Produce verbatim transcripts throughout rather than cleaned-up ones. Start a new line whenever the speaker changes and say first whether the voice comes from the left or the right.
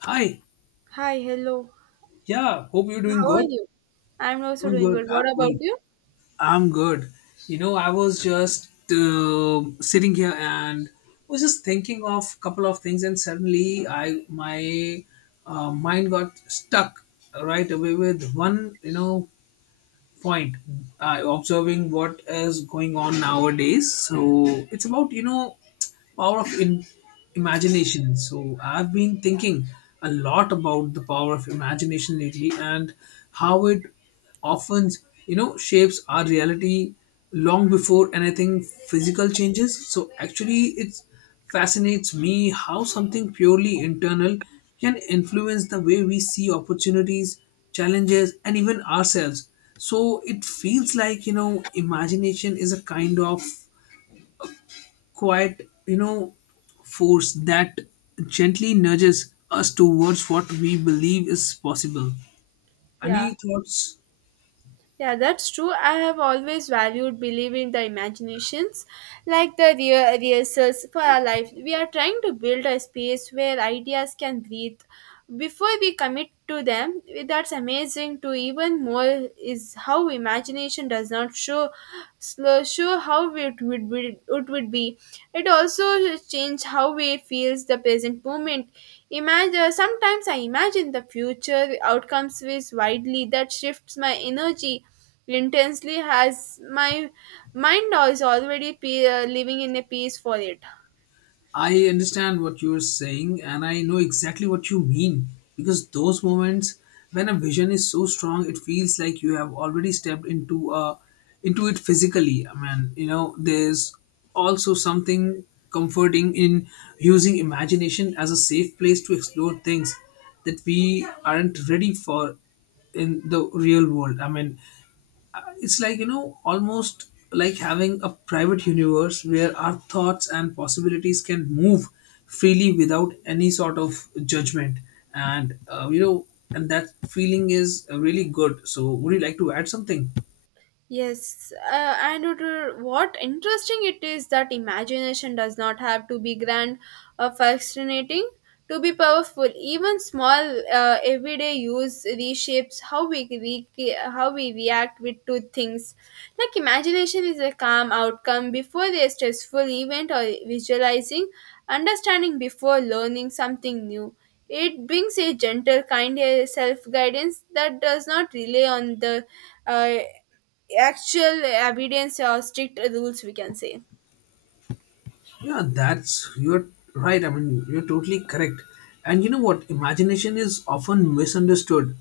left: Hi.
right: Hi, hello.
left: Yeah. Hope you're doing
right: How are
left: good.
right: you? I'm also
left: I'm
right: doing
left: good.
right: good.
left: I'm
right: What about
left: good.
right: you?
left: I'm good. You know, I was just uh, sitting here and was just thinking of a couple of things, and suddenly I my uh, mind got stuck right away with one. You know, point. Uh, observing what is going on nowadays. So it's about you know power of in- imagination. So I've been thinking a lot about the power of imagination lately and how it often, you know, shapes our reality long before anything physical changes. So actually, it fascinates me how something purely internal can influence the way we see opportunities, challenges, and even ourselves. So it feels like, you know, imagination is a kind of quiet, you know, force that gently nudges us towards what we believe is possible.
right: Yeah.
left: Any thoughts?
right: Yeah, that's true. I have always valued believing the imaginations, like the rea- rehearsals for our life. We are trying to build a space where ideas can breathe. Before we commit to them, that's amazing to even more is how imagination does not show, slow, show how it would be it would be It also changed how we feels the present moment. Imagine sometimes i imagine the future outcomes with widely that shifts my energy intensely as my mind is already pe- uh, living in a peace for it.
left: I understand what you're saying, and I know exactly what you mean because those moments when a vision is so strong, it feels like you have already stepped into a into it physically. I mean, you know, there's also something comforting in using imagination as a safe place to explore things that we aren't ready for in the real world. I mean, uh, it's like you know almost like having a private universe where our thoughts and possibilities can move freely without any sort of judgment and uh, you know and that feeling is uh, really good, so would you like to add something?
right: Yes, uh, and it, uh, what interesting it is that imagination does not have to be grand or fascinating to be powerful. Even small uh, everyday use reshapes how we re- how we react with to things. Like imagination is a calm outcome before a stressful event or visualizing, understanding before learning something new. It brings a gentle, kind self guidance that does not rely on the. Uh, actual evidence or strict rules, we can say.
left: Yeah, that's you're right. I mean, you're totally correct. And you know what? Imagination is often misunderstood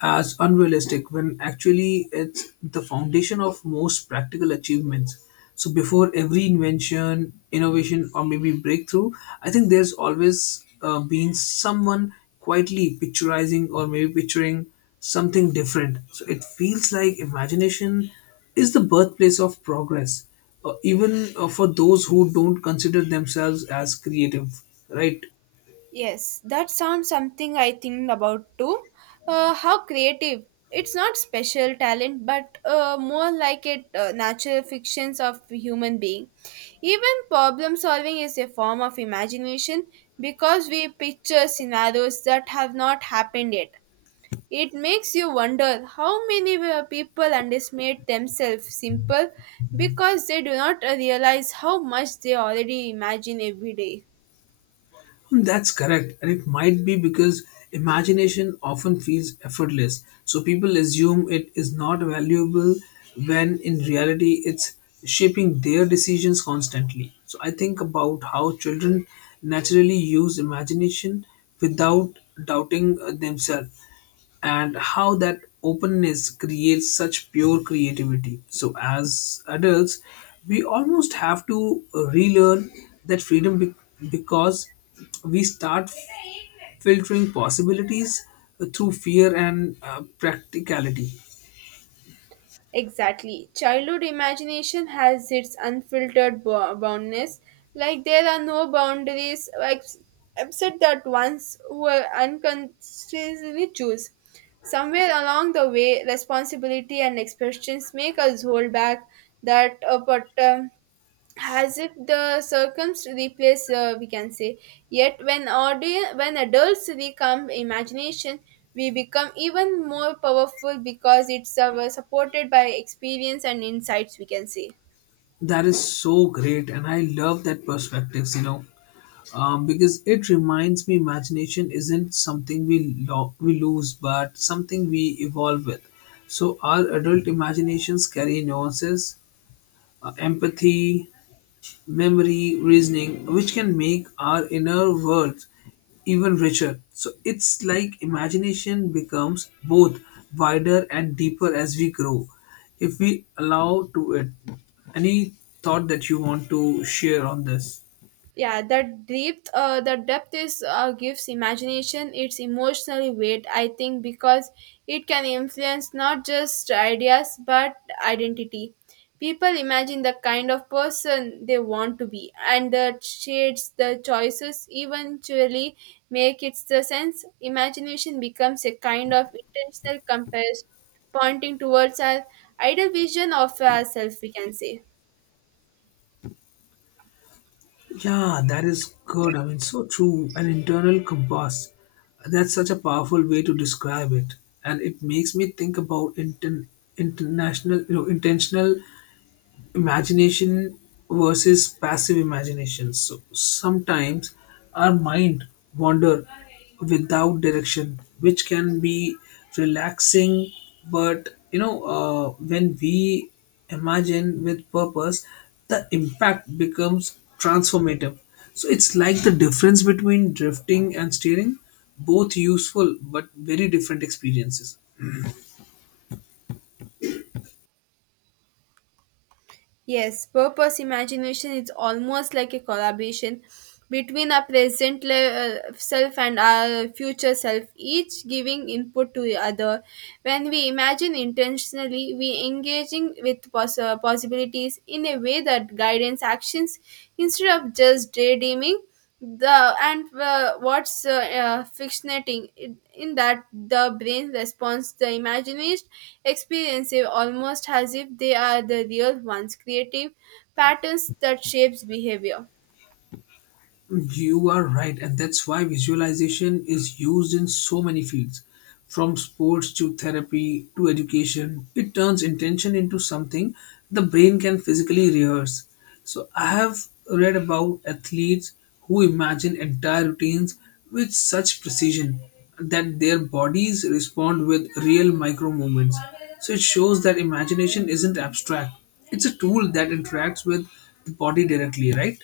left: as unrealistic when actually it's the foundation of most practical achievements. So, before every invention, innovation, or maybe breakthrough, I think there's always uh, been someone quietly picturizing or maybe picturing something different. So, it feels like imagination is the birthplace of progress, uh, even uh, for those who don't consider themselves as creative, right?
right: Yes, that sounds something I think about too. Uh, how creative. It's not special talent, but uh, more like it uh, natural fictions of human being. Even problem solving is a form of imagination because we picture scenarios that have not happened yet. It makes you wonder how many uh, people underestimate themselves simple because they do not uh, realize how much they already imagine every day.
left: Hmm, that's correct, and it might be because imagination often feels effortless, so people assume it is not valuable when in reality it's shaping their decisions constantly. So I think about how children naturally use imagination without doubting uh, themselves and how that openness creates such pure creativity. So, as adults, we almost have to relearn that freedom be- because we start filtering possibilities through fear and uh, practicality.
right: Exactly. Childhood imagination has its unfiltered bo- boundness. Like there are no boundaries ex- except that ones were unconsciously choose. Somewhere along the way, responsibility and expressions make us hold back that uh, but, um, as if the circums replace uh, we can say, yet when audience when adults become imagination, we become even more powerful because it's uh, supported by experience and insights, we can say.
left: That is so great, and I love that perspectives. You know, um, because it reminds me imagination isn't something we lo- we lose, but something we evolve with. So our adult imaginations carry nuances, uh, empathy, memory, reasoning, which can make our inner world even richer. So it's like imagination becomes both wider and deeper as we grow, if we allow to it. Any thought that you want to share on this?
right: Yeah that depth uh, the depth is uh, gives imagination its emotional weight. I think because it can influence not just ideas but identity, people imagine the kind of person they want to be and the shades the choices eventually make its the sense imagination becomes a kind of intentional compass pointing towards our ideal vision of ourselves, we can say.
left: Yeah, that is good. I mean, so true. An internal compass. That's such a powerful way to describe it, and it makes me think about inten- international, you know, intentional imagination versus passive imagination. So sometimes our mind wander without direction, which can be relaxing, but you know uh, when we imagine with purpose, the impact becomes transformative. So it's like the difference between drifting and steering, both useful but very different experiences.
right: Yes, purpose imagination is almost like a collaboration between our present le- uh, self and our future self, each giving input to the other. When we imagine intentionally, we engaging with poss uh, possibilities in a way that guidance actions instead of just daydreaming. The and uh, what's uh, uh, fictionating in in that the brain responds the imaginist experience almost as if they are the real ones, creative patterns that shapes behavior.
left: You are right, and that's why visualization is used in so many fields, from sports to therapy to education. It turns intention into something the brain can physically rehearse. So, I have read about athletes who imagine entire routines with such precision that their bodies respond with real micro movements. So, it shows that imagination isn't abstract, it's a tool that interacts with the body directly, right?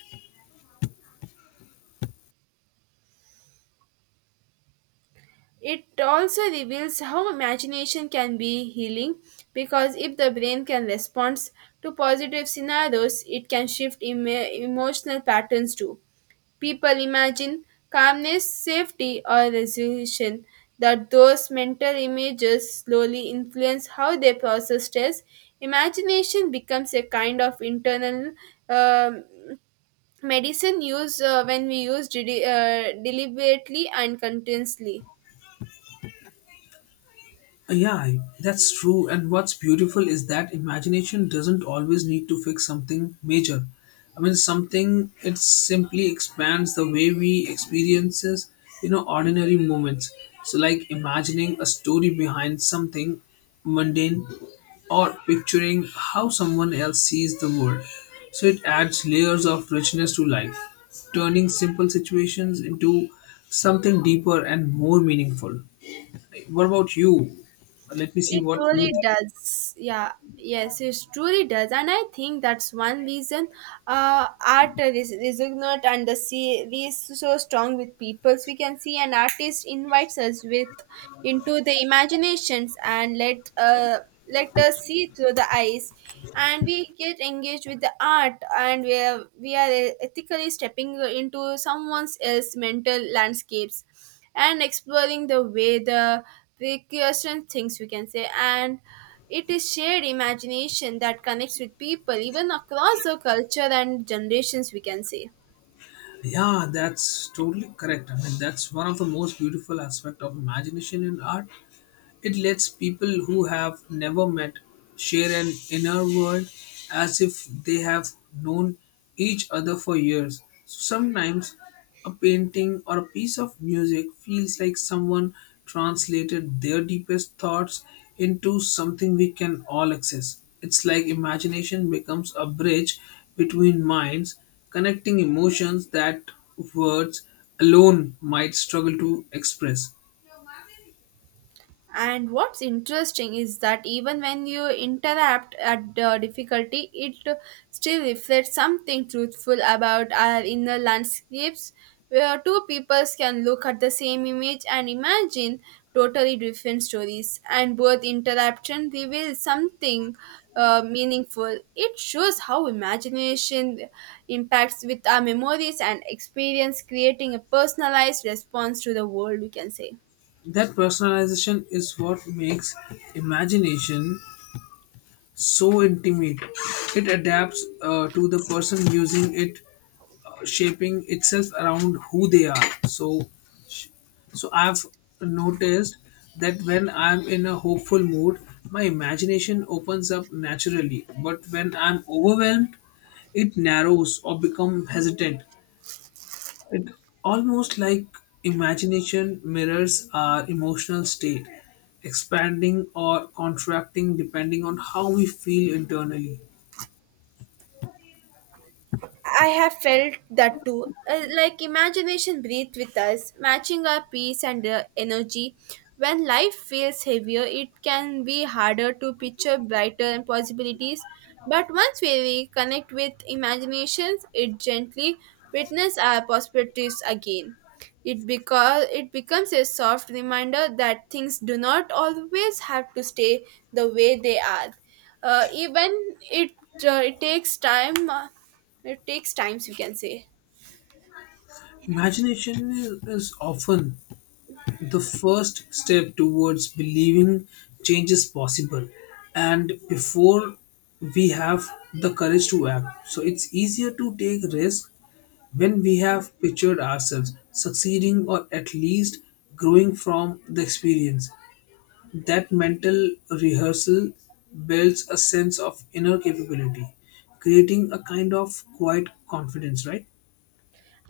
right: It also reveals how imagination can be healing because if the brain can respond to positive scenarios, it can shift emo- emotional patterns too. People imagine calmness, safety, or resolution, that those mental images slowly influence how they process stress. Imagination becomes a kind of internal um, medicine used uh, when we use deli- uh, deliberately and continuously.
left: Yeah, that's true. And what's beautiful is that imagination doesn't always need to fix something major. I mean, something it simply expands the way we experiences, you know, ordinary moments. So, like imagining a story behind something mundane, or picturing how someone else sees the world. So it adds layers of richness to life, turning simple situations into something deeper and more meaningful. What about you? Let me see
right: It
left: what you
right: truly
left: think.
right: does. Yeah. Yes, it truly does. And I think that's one reason uh, art is, is ignorant and the see is so strong with people. So we can see an artist invites us with into the imaginations and let uh, let us see through the eyes. And we get engaged with the art and we are, we are uh, ethically stepping into someone else's mental landscapes and exploring the way the recursion things, we can say, and it is shared imagination that connects with people even across the culture and generations, we can say.
left: Yeah, that's totally correct. I mean, that's one of the most beautiful aspect of imagination in art. It lets people who have never met share an inner world as if they have known each other for years. So sometimes a painting or a piece of music feels like someone translated their deepest thoughts into something we can all access. It's like imagination becomes a bridge between minds, connecting emotions that words alone might struggle to express.
right: And what's interesting is that even when you interrupt at the difficulty, it still reflects something truthful about our inner landscapes, where two peoples can look at the same image and imagine totally different stories. And both interruption reveals something uh, meaningful. It shows how imagination impacts with our memories and experience, creating a personalized response to the world, we can say.
left: That personalization is what makes imagination so intimate. It adapts uh, to the person using it, uh, shaping itself around who they are. So, so I've noticed that when I'm in a hopeful mood, my imagination opens up naturally. But when I'm overwhelmed, it narrows or becomes hesitant. It almost like imagination mirrors our emotional state, expanding or contracting depending on how we feel internally.
right: I have felt that too. Uh, like imagination breathes with us, matching our peace and uh, energy. When life feels heavier, it can be harder to picture brighter possibilities. But once we reconnect with imaginations, it gently witness our possibilities again. It because it becomes a soft reminder that things do not always have to stay the way they are. Uh, even it, uh, it takes time. uh, it takes times, we can say.
left: Imagination is, is often the first step towards believing change is possible, and before we have the courage to act. So it's easier to take risks when we have pictured ourselves succeeding or at least growing from the experience. That mental rehearsal builds a sense of inner capability, creating a kind of quiet confidence, right?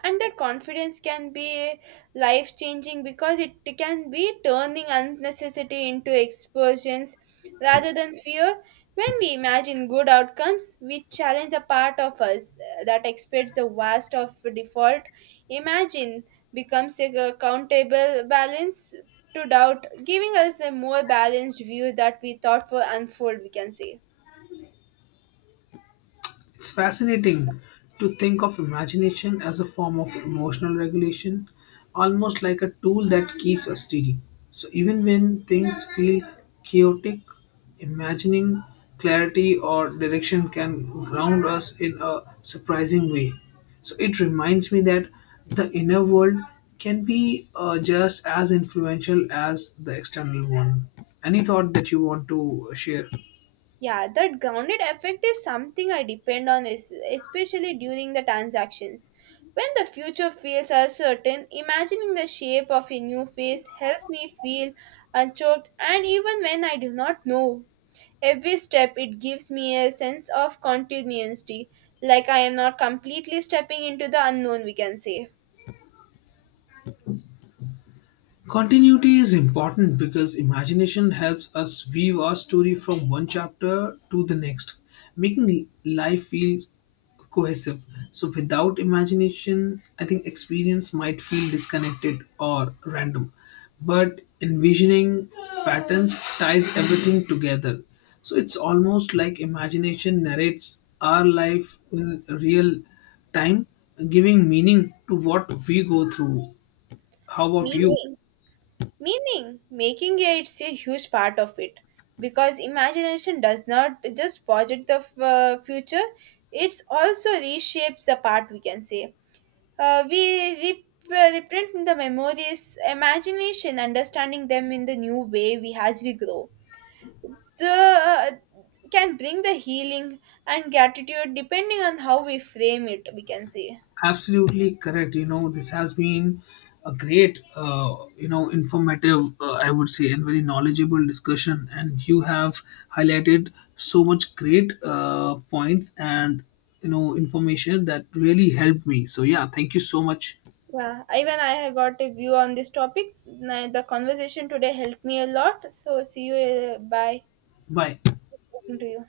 right: And that confidence can be life changing because it can be turning unnecessity into explosions rather than fear when we imagine good outcomes. We challenge the part of us uh, that expects the worst of default. Imagine becomes a countable balance to doubt, giving us a more balanced view that we thought were unfold, we can say.
left: It's fascinating to think of imagination as a form of emotional regulation, almost like a tool that keeps us steady. So even when things feel chaotic, imagining clarity or direction can ground us in a surprising way. So it reminds me that the inner world can be uh, just as influential as the external one. Any thought that you want to share?
right: Yeah, that grounded effect is something I depend on, es- especially during the transactions. When the future feels uncertain, imagining the shape of a new face helps me feel unchoked, and even when I do not know every step, it gives me a sense of continuity, like I am not completely stepping into the unknown, we can say.
left: Continuity is important because imagination helps us weave our story from one chapter to the next, making life feel cohesive. So, without imagination, I think experience might feel disconnected or random. But envisioning patterns ties everything together. So, it's almost like imagination narrates our life in real time, giving meaning to what we go through. How about you?
right: Meaning, Meaning, making it's a huge part of it because imagination does not just project the f- uh, future, it's also reshapes the part, we can say. Uh, we rep- uh, reprint in the memories, imagination, understanding them in the new way we as we grow. The uh, can bring the healing and gratitude depending on how we frame it, we can say.
left: Absolutely correct. You know, this has been a great, uh, you know informative, uh, I would say, and very knowledgeable discussion, and you have highlighted so much great uh, points and you know information that really helped me, so yeah, thank you so much.
right: Yeah, even I have got a view on these topics. Now, the conversation today helped me a lot. So, see you. uh, Bye.
left: Bye.
right: It's talking to you.